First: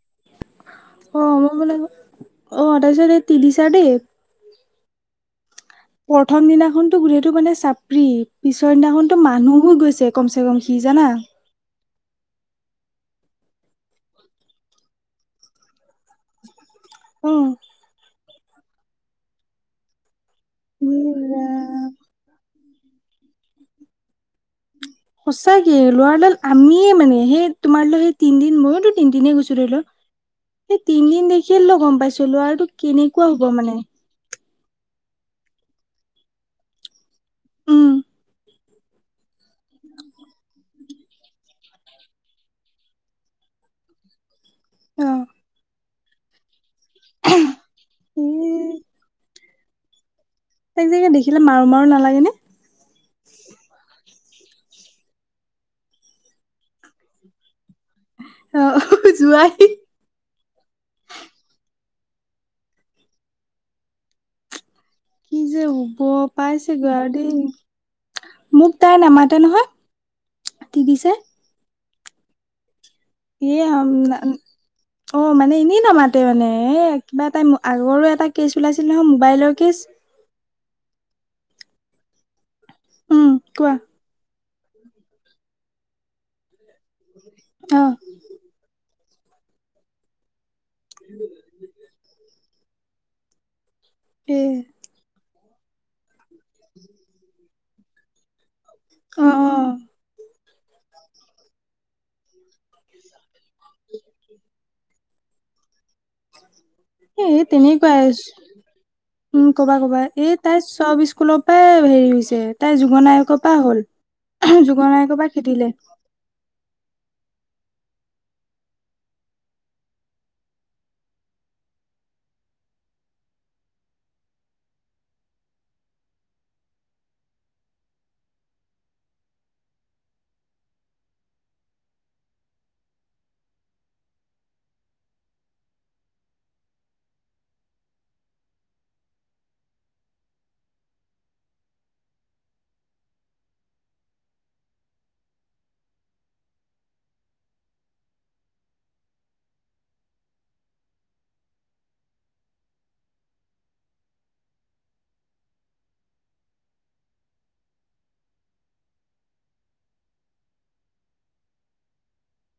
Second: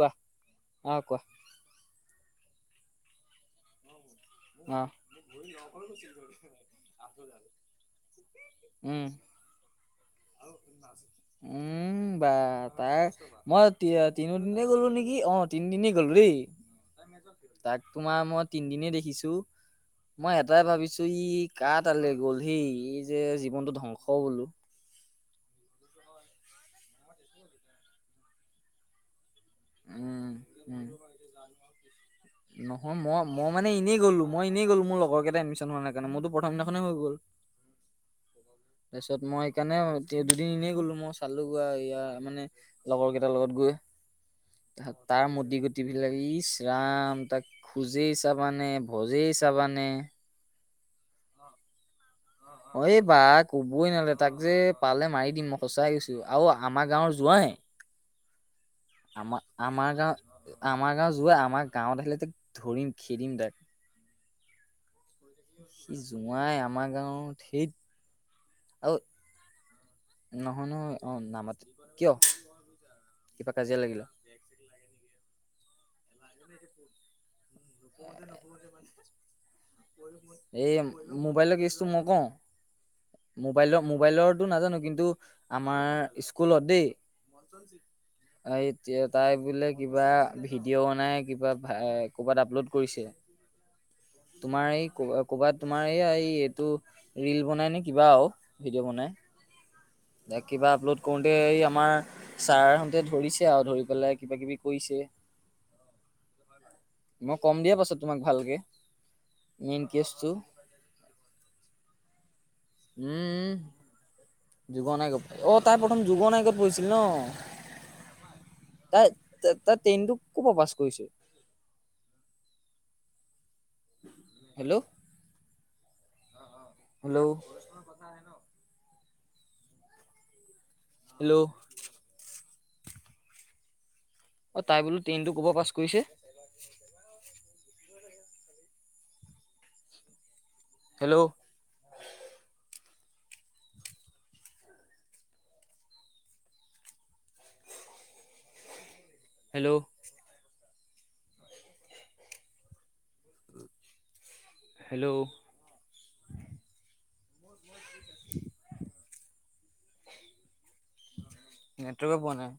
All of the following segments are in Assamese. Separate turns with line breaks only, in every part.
কোৱা অ, কোৱা।
মই মানে অ, তাৰপিছত এই তিলিছা দেই।
অ'।
প্ৰথম দিনাখনতো গোটেইটো মানে চাপৰি, পিছৰ
উম
দিনাখনতটো মানুহ হৈ গৈছে কম চে কম সি জান না।
উম, বা তাৰ মই তি তিনি দিনে গ'লো নেকি অ, তিনিদিনে গ'লো দেই।
অ
তাক তোমাৰ মই তিনদিনে দেখিছো। মই এটাই ভাবিছো ই, কাৰ তালৈ গ'ল সি এই যে জীৱনটো ধ্বংস বোলো।
সঁচাকে লৰাডাল আমিয়ে মানে, সেই তোমালৈ তিনদিন, ময়োতো তিনদিনে গৈছো।
উম
সেই
উম
তিনদিন দেখিয় লগ, গম পাইছো লৰাটো কেনেকুৱা হ'ব মানে।
মইনেই গ'ল মোৰ লগৰ কেইটা এডমিশ্যন হোৱাৰ কাৰণ মইোথম দিনানে হৈ গ'ল।
উম।
তাৰপিছত মই সেইকাৰণে দুদিননে গ'লো মই চালো গই, ই মানে লগৰ কেইটাৰ লগত গৈ।
অ
তাৰ মুদী গুটি, বিলাক ইস ৰাম তাক খুজেই
এ
চাবা নে, ভজেই চাবানে।
সেই যে, দেখিলে মাৰো, মাৰো নালাগে নে।
অ, এই বা ক'বই নালাগ তাক যে পালে মাৰি দিম, মই সচাই গৈছো আৰু আমাৰ গাঁৱৰ যোৱাই।
অ
আমাৰ,
যোৱাই
আমাৰ গাঁও, আমাৰ গাঁও, যোৱাই আমাৰ গাঁৱত আহিলে যে, ধৰিম খেদিম তাক।
কি যে
সি
হ'ব,
জোঁৱাই আমাৰ
পাইছেগৈ আৰু দেই
গাঁৱত সেই
মোক তাই নামাতে নহয়।
নহনো অ,
তিলিছাই
নামতে কিয়? কিবা
এ,
কাজিয়া লাগিলে
অ, মানে এনেই নামাতে মানে এ, কিবা এটা আগৰো এটা কেচ ওলাইছিল নহয়, মোবাইলৰ কেচ
এই মোবাইলৰ কেচটো মই কওঁ
উম কোৱা
মোবাইলৰ, মোবাইলত টো নাজানো, কিন্তু আমাৰ স্কুলত। দেই
অ'।
এ, তাই বোলে কিবা ভিডিঅ' বনাই কিবা ক'ৰবাত আপলোড কৰিছে।
এ
তোমাৰ এই ক, কৰবাত তোমাৰ এই, এই এইটো ৰিল বনাই নে কিবা অ। ভিডিঅ' বনাই,
অ অ
কিবা আপলোড কৰোতে এই আমাৰ ছাৰ আহোতে ধৰিছ আৰু ধৰি পেলাই কিবা, কিবি কৈছে।
[unintelligible] তেনেকুৱাই, উম, কবা
মেইন
কবা
কেচটো
এই তাই চব স্কুলৰ পৰাই হেৰি হৈছে তাই যুগনায়কৰ পৰা হ'ল।
যুগনায়ক
যুগনায়কৰ
পৰা, অ',
খেদিলে
তাই প্ৰথম যুগনায়কত পঢ়িছিল নহ? তাই-তাই টেইনতো ক'ৰ পৰা পাছ কৰিছে? হেল্ল'। হেল্ল'। হেল্ল'। অ', তাই বোলো টেইনটো ক'ৰ পৰা পাছ কৰিছে? হেল্ল'। হেল্ল'। হেল্ল'। নেটৱৰ্কে পোৱা নাই।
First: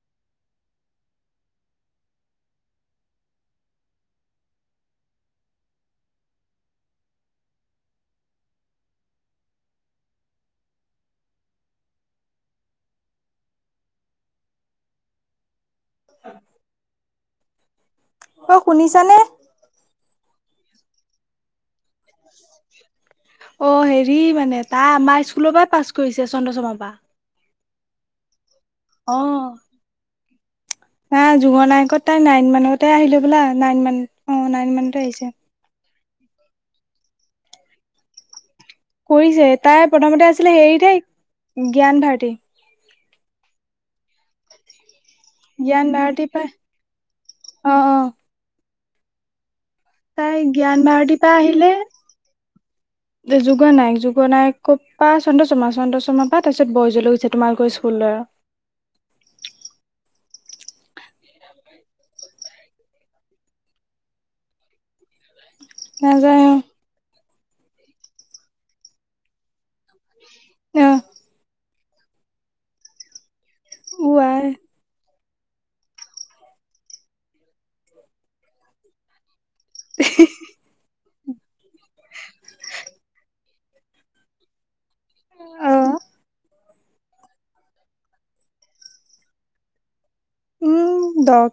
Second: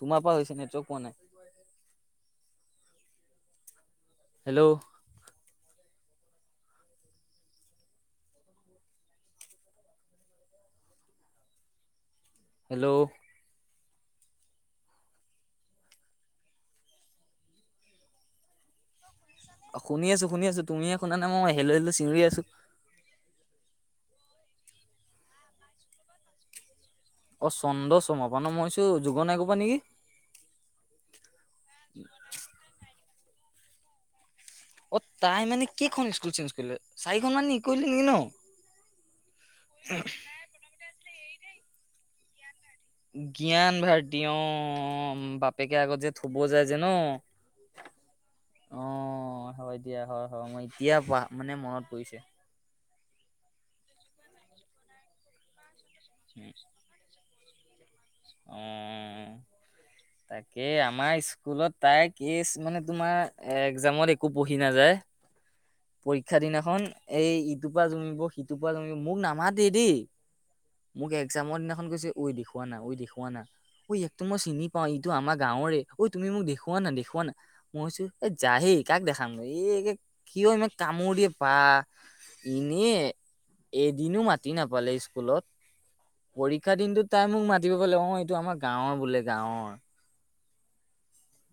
তোমাৰ পৰা হৈছে, নেটৱৰ্ক পোৱা নাই। হেল্ল'। হেল্ল'।
অ', শুনিছানে?
অ', শুনি আছো, শুনি আছো। তুমিয়ে শুনা নাই, মই হেল্ল' হেল্ল' চিঞৰি আছো।
অ', হেৰি মানে, তাই আমাৰ স্কুলৰ পৰা পাছ কৰিছে চন্দ্ৰশৰ্মাৰ পৰা।
অ', চন্দশৰ্মাৰ পৰা, মই ভাবিছোঁ
অ
যুগনায়কৰ পৰা নেকি?
নাই, যুগনায়কত তাই নাইন মানতে আহিলে বোলে। নাইন মান অ' নাইন
অ
মানতে আহিছে।
তাই মানে কেইখন স্কুল চেঞ্চ কৰিলে, চাৰিখন মান কৰিলে নেকি নহ?
কৰিছে, তাই প্ৰথমতে আছিলে হেৰিত সেই জ্ঞানভাৰটি।
জ্ঞানভাৰটি অ'। উম, বাপেকে
জ্ঞান
আগত যে
ভাৰতীৰ
থব
পৰা
যায় যে নহ?
অ অ
এতিয়া, হয়,
তাই
হয় মই
জ্ঞান
এতিয়া
ভাৰতীৰ
পা
পৰা
মানে
আহিলে
মনত পৰিছে।
যুগনায়ক, যুগনায়কৰ পা চন্দ্ৰশৰ্মা চন্দ্ৰশৰ্মা পা তাৰপিছত। [unintelligible] তোমালোকৰ স্কুললৈ।
অ'। তাকে, আমাৰ স্কুলত তাই কেচ মানে তোমাৰ এক্মামত একো পঢ়ি নাযায়। পৰীক্ষা
নাযায়
দিনাখন এই ইটোৰপা জমিব, সিটোৰপা জমিব মোক নামাতে দেই।
অ
মোক এক্মামৰ দিনাখন কৈছে, ঐই দেখুওা না? ঐ দেখুৱা না? ঐই
অ
ইয়াকতো মই
আই
চিনি পাওঁ। আমাৰ গাঁৱৰে, ঐ তুমি মোক দেখুৱা না? দেখুওা না? মই কৈছো, এ যাহে কাক দেখাম।
[unintelligible]
সিয় ইমান কামোৰ দিয়ে, বাহ এনে এদিনো মাতি নাপালে স্কুলত
অ
পৰীক শিক্ষা দিনটোত তাই মোক মাতিব পালে, অ', এইটো আমাৰ গাঁৱৰ বোলে গাঁৱৰ।
উম, দৰ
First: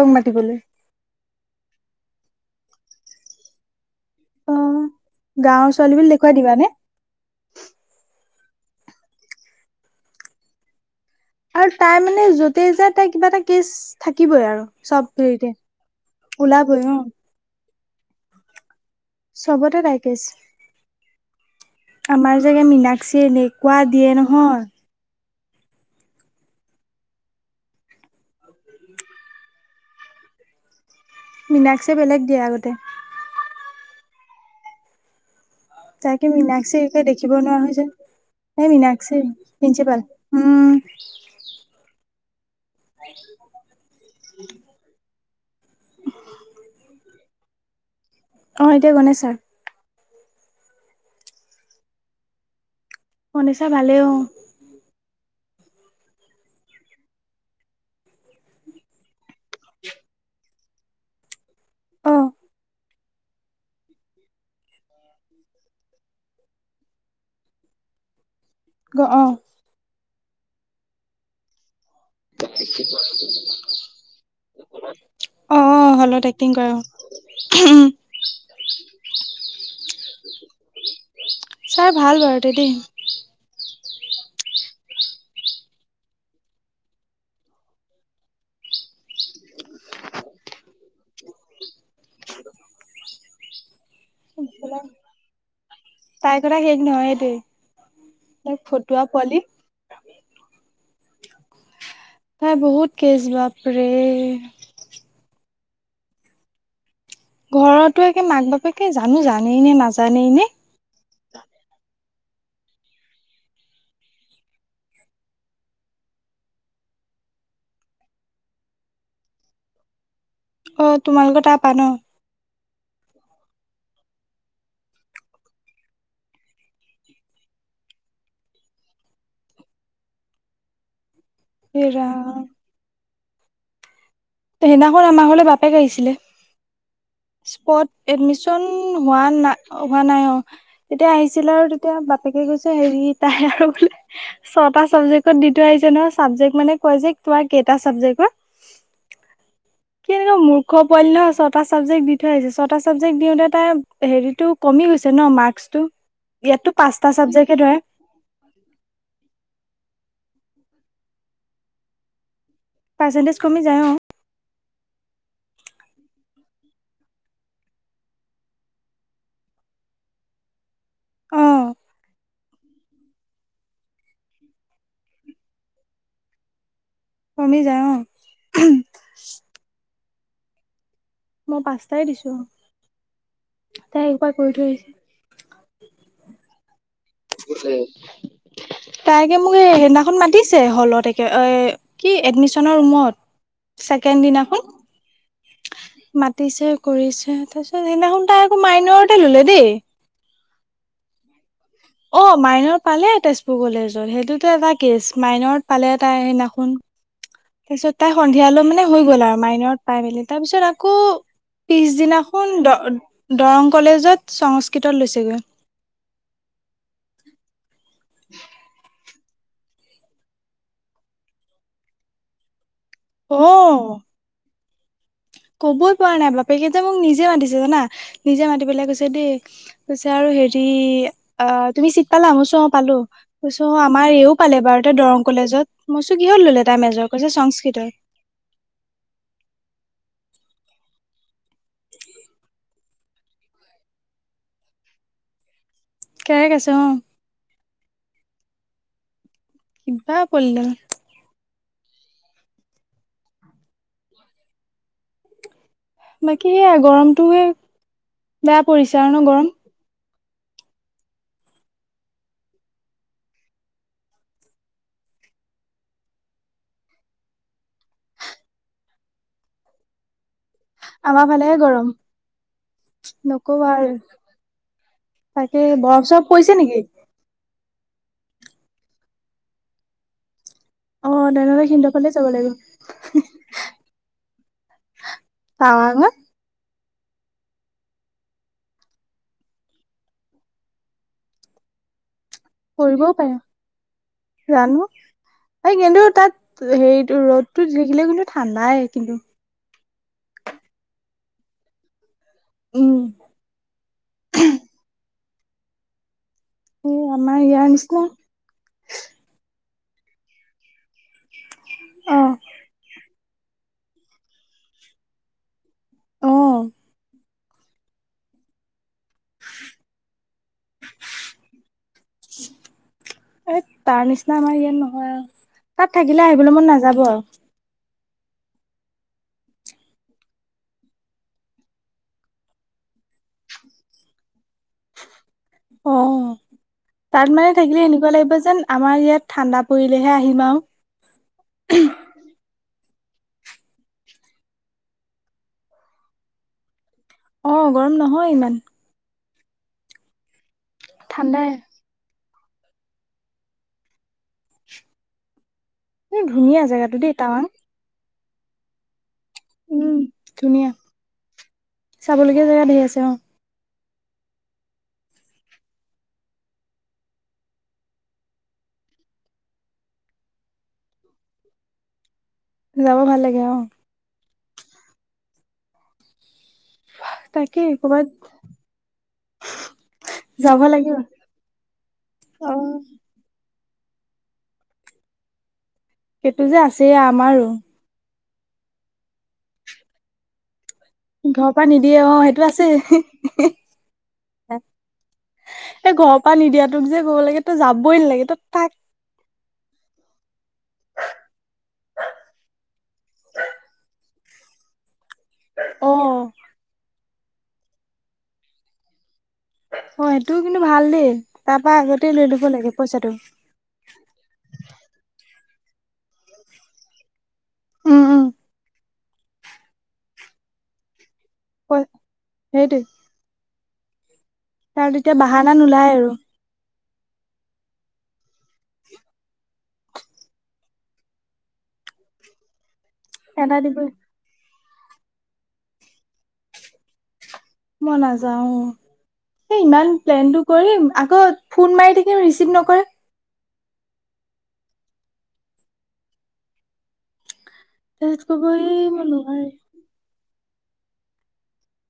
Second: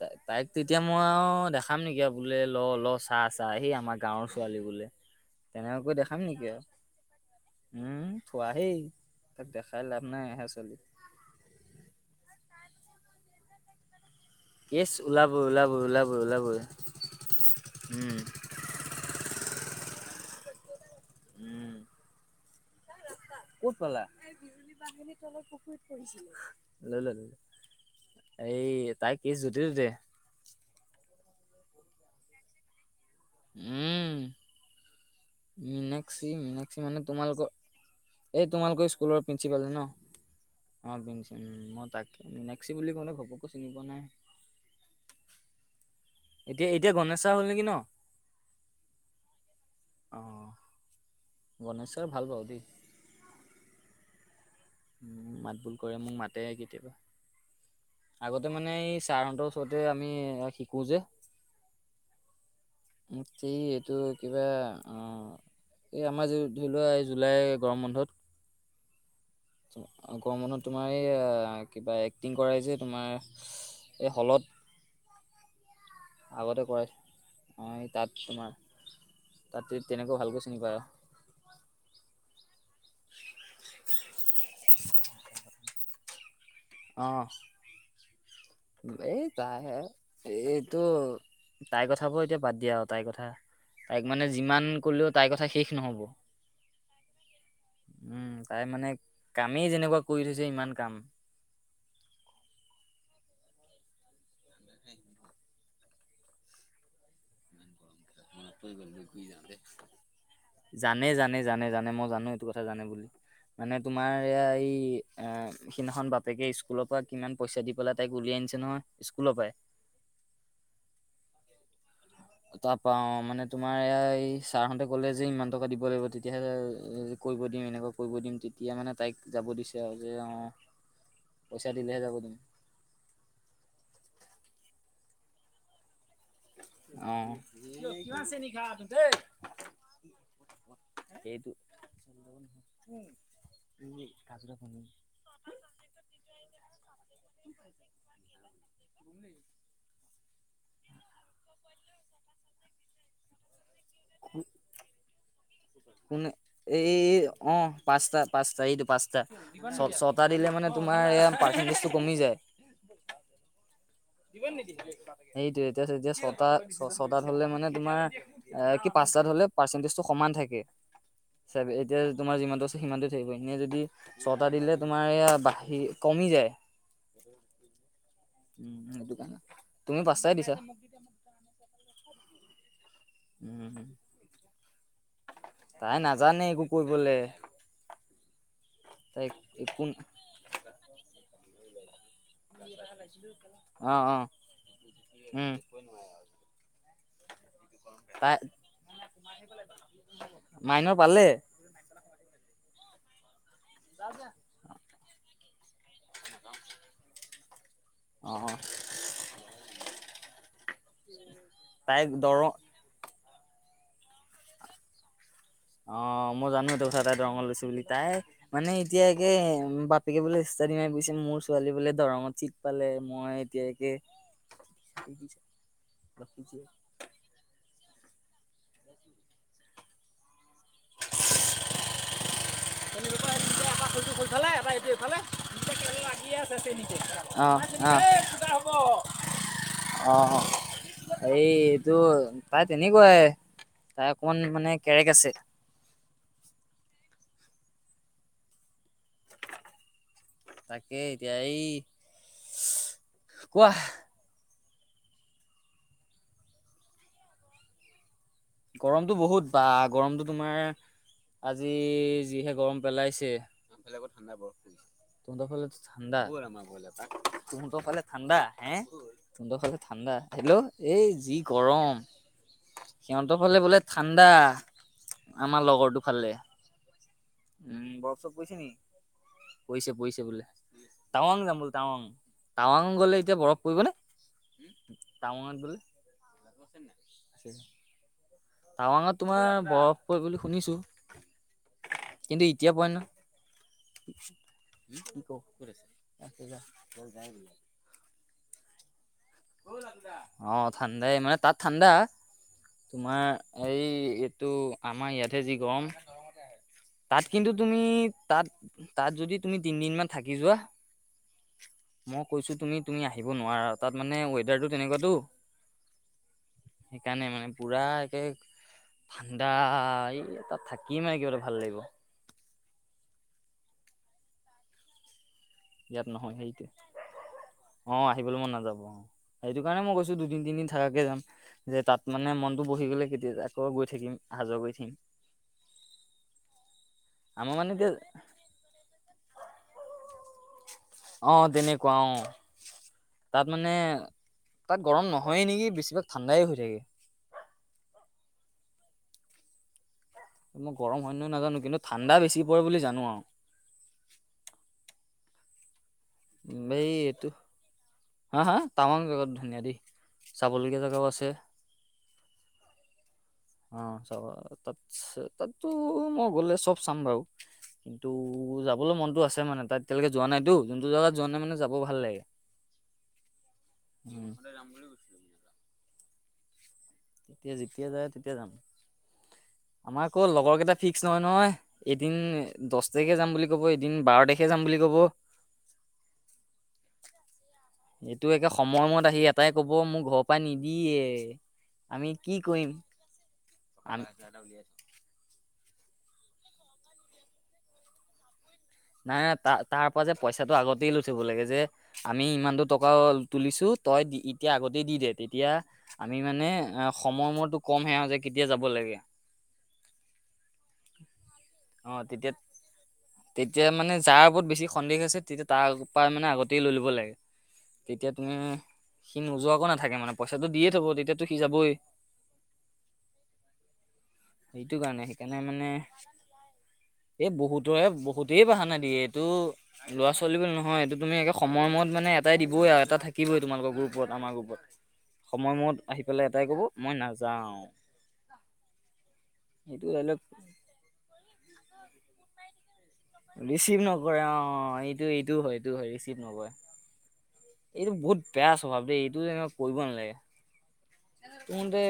তা-তাইক তেতিয়া মই আৰু দেখাম নেকি? আৰু বোলে, ল ল চাহ চাহ সি আমাৰ গাঁৱৰ
অ
ছোৱালী বোলে,
গাঁৱৰ
তেনেকা
ছোৱালী
কৈ
বুলি
দেখাম
দেখুৱাই
নেকি আৰু?
দিবানে
উম। থোৱাহেই, তাক দেখাই লাভ নাই [unintelligible] ছোৱলি।
আৰু তাই মানে, যতেই যায় তাই কিবা এটা কেচ থাকিবই আৰু,
কেছ
চব
ওলাবই
হেৰিতে
ওলাবই ওলাবই
ওলাবই অ'।
উম।
চবতে তাইৰ কেচ।
উম
আমাৰ যে, মীনাক্ষি
ক'ত
এনেকুৱা
পালা
দিয়ে নহয়?
[unintelligible] এই, তাইৰ কেচ যতে ততে।
মীনাক্ষী বেলেগ দিয়ে আগতে।
উম মীনাক্ষী
তাকে মীনাক্ষী
মানে
দেখিব
তোমালোকৰ
নোৱাৰা হয় যায়।
এই তোমালোকৰ স্কুলৰ প্ৰিঞ্চিপাল ন
উম
অ, মই তাক মীনাক্ষী বুলি কঁওতে [inaudible]
[unintelligible]
এতিয়া, এতিয়া গণেশ চাৰ হ'ল নেকি ন।
অ, এতিয়া গণেশ চাৰ।
অ গণেশ চাৰ ভাল বাৰু দেই।
গনেশ চাৰ ভালে অ,।
উম, মাত বোল কৰে মোক মাতে কেতিয়াবা। আগতে মানে এই চাৰৰহতঁৰ ওচৰতে আমি শিকো যে।
অ
[unintelligible] এইটো একেবাই অ, এই আমাৰ য, ধৰি লোৱা এই জুলাই গৰম বন্ধত।
অ
গৰম বন্ধত তোমাৰ এই কিবা এক্টিং কৰাই যে, তোমাৰ এই হ'লত।
অ, হলত এক্টিং কৰাই অ,
অ, তাত তোমাৰ। তাতে তেনেকৈ ভালকৈ চিনি পায়।
ছাৰ ভাল বাৰুতে [inaudible]
অ, এই তাইে হে এইটো তাই কথাবোৰ এতিয়া বাদ দিয়া আৰু তাইৰ কথা। তাইক মানে যিমান কলেও তাইৰ কথা শেষ নহ'ব।
তাইৰ কথা শেষ নহয় দেই
উম,
তাইক
তাই মানে
ফটুৱা পোৱালি
কামেই যেনেকুৱা কৰি থৈছে ইমান কাম।
তাই বহুত কেছ বাপৰে।
[unintelligible]
ঘৰতো একে মাক বাপেকে জানো জানেই নে নাজানেই নে।
নাইএইটো কথা জানে বুলি। মানে তোমাৰ এয়া এই অ সিদিনাখন বাপেকে স্কুলৰ পৰা কিমান পইচা দি পেলাই তাইক উলিয়াই। নহয় স্কুলৰ পায়।
অ, তোমালোকৰ তাৰ পা ন।
তাৰপা অ, মানে তোমাৰ এয়া এই ছাৰ হঁতে কলে যে ইমান টকা দিব লাগিব তেতিয়াহ'লে কৰিব। দিম, এনেকুৱা কৰিব দিম তেতিয়া মানে তাইক যাব দিছে আৰু যে অ,
[inaudible]
পইঁচা দিলেহে যাব
ৰাম
দিম।
সেইদিনাখন আমাৰ ঘৰলে বাপেক আহিছিলে।
অ
ছফ্ট এডমিচন হোৱা ন হোৱা নাই অ তেতিয়া আহিছিল
সেইটো
আৰু তেতিয়া। বাপেকে কৈছে হেৰি তাই আৰু বোলে ছটা চাবজেক্টত দি থ আহিছে ন চাবজেক্ট মানে ক [unintelligible] কেনেকোৱা মূৰ্খ পোৱালি নহয়, ছটা ছাবজেক্ট দি থৈ আহিছে, ছটা ছাবজেক্ট দিওঁতে তাই। হেৰিতটো কমি গৈ হৈছে ন, মাক্কস।
কোনে এই অ, পাঁচটা পাঁচটা এইটো পাঁচটা। টা, দিলে মানে তোমাৰ পাৰ্চেন্টেজটো কমি যায়।
পাৰ্চেন্টেজ কমি যায় অ,
সেইটো এতিয়া, এতিয়া ছটা, ছটাত হলে মানে তোমাৰ কি পাচঁ [unintelligible] পাৰ্চেটেজটো সমান থাকে।
অ,
এতিয়া তোমাৰ যিমানতটো আছে সিমানটোটো থাকিব, এনে যদি ছটা দিলে তোমাৰয়া বাঢ়ি, কমি যায়। উম
কমি যায় অ,
দোকানত তুমি পাঁচতাই দিছা।
মই পাঁচটাই দিছো
উম
আৰু তাই একোবাৰ কৰি থৈ আহিছে।
তাই নাজানে একো কৈ তাই
তাইকে মোক এই
একো
সেইদিনাখন মাতিছে হলতে এ কি এডমিশনৰ ৰুমৰত
অ অ
ছেকেণ্ড দিনাখন।
উম
মাতিছে কৰিছে তাৰিছত। সেইদিনাখনোন
তাই
ত আকৌ মাইণৰতে ললে দেই।
মাইনৰ পালে
অ', মাইনৰ পালে তেজপুৰ কলেজত সেইটোতো এটা কেছ মাইন পালে তাই সেইদিনাখনোন। তাৰ পিছত তাই
অ
সন্ধিয়ালৈ মানে হৈ গ'ল আৰু মাইনৰত পাই মেলি তাৰ পিছত আৰু আকৌ
তাই দৰং
পিছদিনাখন দ দৰং কলেজত সংস্কৃতত লৈছেগৈ।
এ মানে এতিয়া একে বাপেকে বোলে ইষ্টাদি মাই বুজিছে মোৰ ছোৱালী বোলে দৰঙত পালে মই এতিয়াকে
অ কবই পৰা নাই বাপেকেইটা মোক নিজে মাতিছে জনা নিজে মাতি পেলাই কৈছে দেই কৈছে আৰু হেৰি অ তুমি চিট পালা অহ পালো তইছো আমাৰ এইও পালে বাৰু ত দৰং কলেজত মইছো কি হত ললে তাই মজৰ কৈছে সংস্কৃত।
আহ [unintelligible] এই এইটো তাই তেনেকুৱাই। তাৰ অকমান মানে কেৰেক আছে।
কেৰেক আছে অ'। কিবা পোৱালিডাল
তাকে এতিয়া এই কোৱা।
বাকী সেয়া গৰমটো
গৰমতটো বহুত বা গৰমতটো তোমাৰ আজি যিহে গৰম পেলাইছে টোণ্ডৰ ফালে ঠাণ্ডা টোণ্ডৰ ফালে ঠাণ্ডা হে টোণ্ডৰ ফালে ঠাণ্ডা হেল্ল' এই
আমাৰ
যি
ফালেহে
গৰম সিহঁতৰ ফালে
নকবা
বোলে
আৰু
ঠাণ্ডা
তাকে
আমাৰ লগৰটো
বৰফ চৰফ
ফালে
পৰিছে নেকি
উম, বৰফ চপফ পোৰিছে নেকি পইছে পইছে বোলে।
অ
টাৱাং যাম
তেনেহ'লে
বোল
সিহঁতৰ
টাৱাং
ফালে যাব লাগিব
টাৱাং গলে এতিয়া বৰফ পৰিব নে? টাৱাং বোলে।
টাৱাঙত
টাৱাং তোমাৰ বৰফ পৰিব বুলি শুনিছোঁ। কিন্তু এতিয়া পই ন।
পৰিবও পাৰে জানো এই কিন্তু তাত হেৰিটো ৰ'দতো দেখিলে কিন্তু ঠাণ্ডা। নাই কিন্তু।
অ', ঠাণ্ডাই মানে তাত ঠাণ্ডা।
উম
তোমাৰ এই এইটো আমাৰ ইয়াতেহে যি গৰম
এই
তাত
আমাৰ
কিন্তু
ইয়াৰ
তুমি
নিচিনা
তাত তাত যদি তুমি তিনদিন মান থাকি যোৱা
অ
মই কৈছো তুমি তুমি আহিব নোৱাৰা তাত মানে ৱেডাৰটো তেনেকুৱাতটো
অ
সেইকাৰণে মানে পুৰা একে ঠাণ্ডা এই তাত থাকি মানে কিবা এটা ভাল লাগিব।
এই তাৰ নিচিনা আমাৰ ইয়াত নহয় আৰু তাত
ইয়াত
থাকিলে
নহয়
আহিবলৈ
সেইটোৱে
মন নাযাব আৰু
অ', আহিবলৈ মন নাযাব অ', এইেইটো কাৰণে মই গৈছো দুদিন তিনিদিন থাকাকে যাম যে তাত মানে মনতটো বহি গলে কেতিয়া যায় আকৌ গৈ থাকিম সাজ গৈ থাকিম।
অ', তাত মানে
আমাৰ
থাকিলে
এতিয়া
এনেকুৱা লাগিব যেন আমাৰ ইয়াত ঠাণ্ডা পৰিলে আহিম
অ
আৰু।
তেনেকুৱা অ তাত মানে তাত গৰম নহয়ে নেকি বেছিভাগ ঠাণ্ডাই হৈ থাকে।
অ', গৰম নহয় ইমান
মই গৰম হয় নহয়
ঠাণ্ডাই
নাজানো কিন্তু ঠাণ্ডা বেছি পৰে বুলি জানো আৰু।
এই ধুনীয়া
এই
জেগাটো দেই
এইটো
টাৱাং।
হা, হা টাৱাং জাগাটো।
উম, ধুনীয়া। চাবলগীয়া জেগা ধেৰ আছে অ'।
অ' চ তাত তাতো মই গ'লে চ'ব চাম বাৰু। কিন্তু যাবলৈ মনতো আছে মানে তাত। এতিয়ালৈকে যোৱা নাইতো যোনটো জেগাত যোৱা নাই মানে যাব ভাল লাগে।
যাব ভাল লাগে অ'।
সোনকালে যাম বুলি কৈছো। তেতিয়া
তাকেই
যেতিয়া
কৰ'বাত
যায় তেতিয়া যাম। আমাৰ আকৌ লগৰ
যাব
কেইটা
লাগিব
ফিক্স নহয় নহয়। এদিন
অ
দচ তাৰিখে যাম বুলি ক'ব এদিন বাৰ তাৰিখে যাম বুলি ক'ব।
সেইটো যে আছে আমাৰো।
এইটো একে সময়মূৰত আহি এটাই কব মোৰ ঘৰৰ পৰাই নি
ঘৰৰ পৰা নিদিয়ে অ' সেইটো আছে।
আমি
এই ঘৰৰ পৰা নিদিয়াতোক যে ক'ব লাগে তই যাবই নালাগে তই থাক।
নাই নাই ত তাৰ পৰা যে পইচাটো আগতেই লৈ থব লাগে যে আমি ইমান টো টকা তুলিছো তই দি এতিয়া আগতেই দি দে। তেতিয়া আমি
অ
মানে আহ সময়মূৰত তোক কম হে যে কেতিয়া যাব লাগে।
অ' সেইটোও কিন্তু ভাল দেই তাৰ পৰা
অ
আগতে লৈ
তেতিয়া
লব লাগে পইচাটো।
তেতিয়া মানে যাৰ ওপৰত বেছি সন্দেহ আছে তেতিয়া তাৰ পৰা মানে আগতেই লৈ লব লাগে। তেতিয়া তুমি সি নোযোৱাকো নাথাকে মানে পইচাটো দিয়ে থ'ব তেতিয়া সি জাবই।
সেইটোৱে তাৰ তেতিয়া বাহানা নোলায় আৰু।
এই বহুতৰে বহুত। ধে বাহানা দিয়ে এইটো ল'ৰা ছোৱালী বুলি নহয় এইটো তুমি একে সময়মূৰত মানে এটাই দিবই আৰু। এটা থাকিবই
এটা
তোমালোকৰ
দিবই
গ্ৰুপৰত। আমাৰ গ্ৰুপৰত সময়মূৰত আহি পেলাই এটাই ক'ব মই নাজা
মই নাযাও হে
সেইটো
ইমান
ডাইলগ
প্লেনতটো কৰিম আকৌ ফোন মাৰি থা ৰিচিভ নকৰে
ৰিচিভ নকৰে অ, এইটো-এইটো হয়। এইটো হয়। ৰিচিভ নকৰে। এইটো বহুত
তাৰপিছত কব
বেয়া আ স্বভাৱ
এই
দে
মই
এইটো এনেকুৱা
নোৱাৰিম
কৰিব নালাগে। তহতে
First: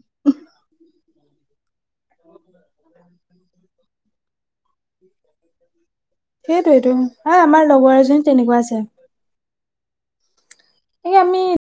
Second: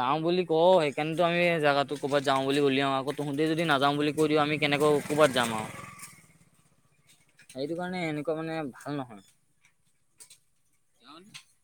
যাও বুলি কওঁ সেইকাৰণেতো আমি জোগাত ক'ৰবাত যাওঁ বুলি উলিয়াওঁ আকৌ তহঁতে যদি নাযাওঁ বুলি কৈ দিওঁ আমি কেনেকৈ ক'ৰবাত যাম আৰু
হয়, আমাৰ
সেইটো কাৰণে
লগৰ এজনী
এনেকুৱা মানে
তেনেকুৱা আছে।
ভাল নহয়
এ আমি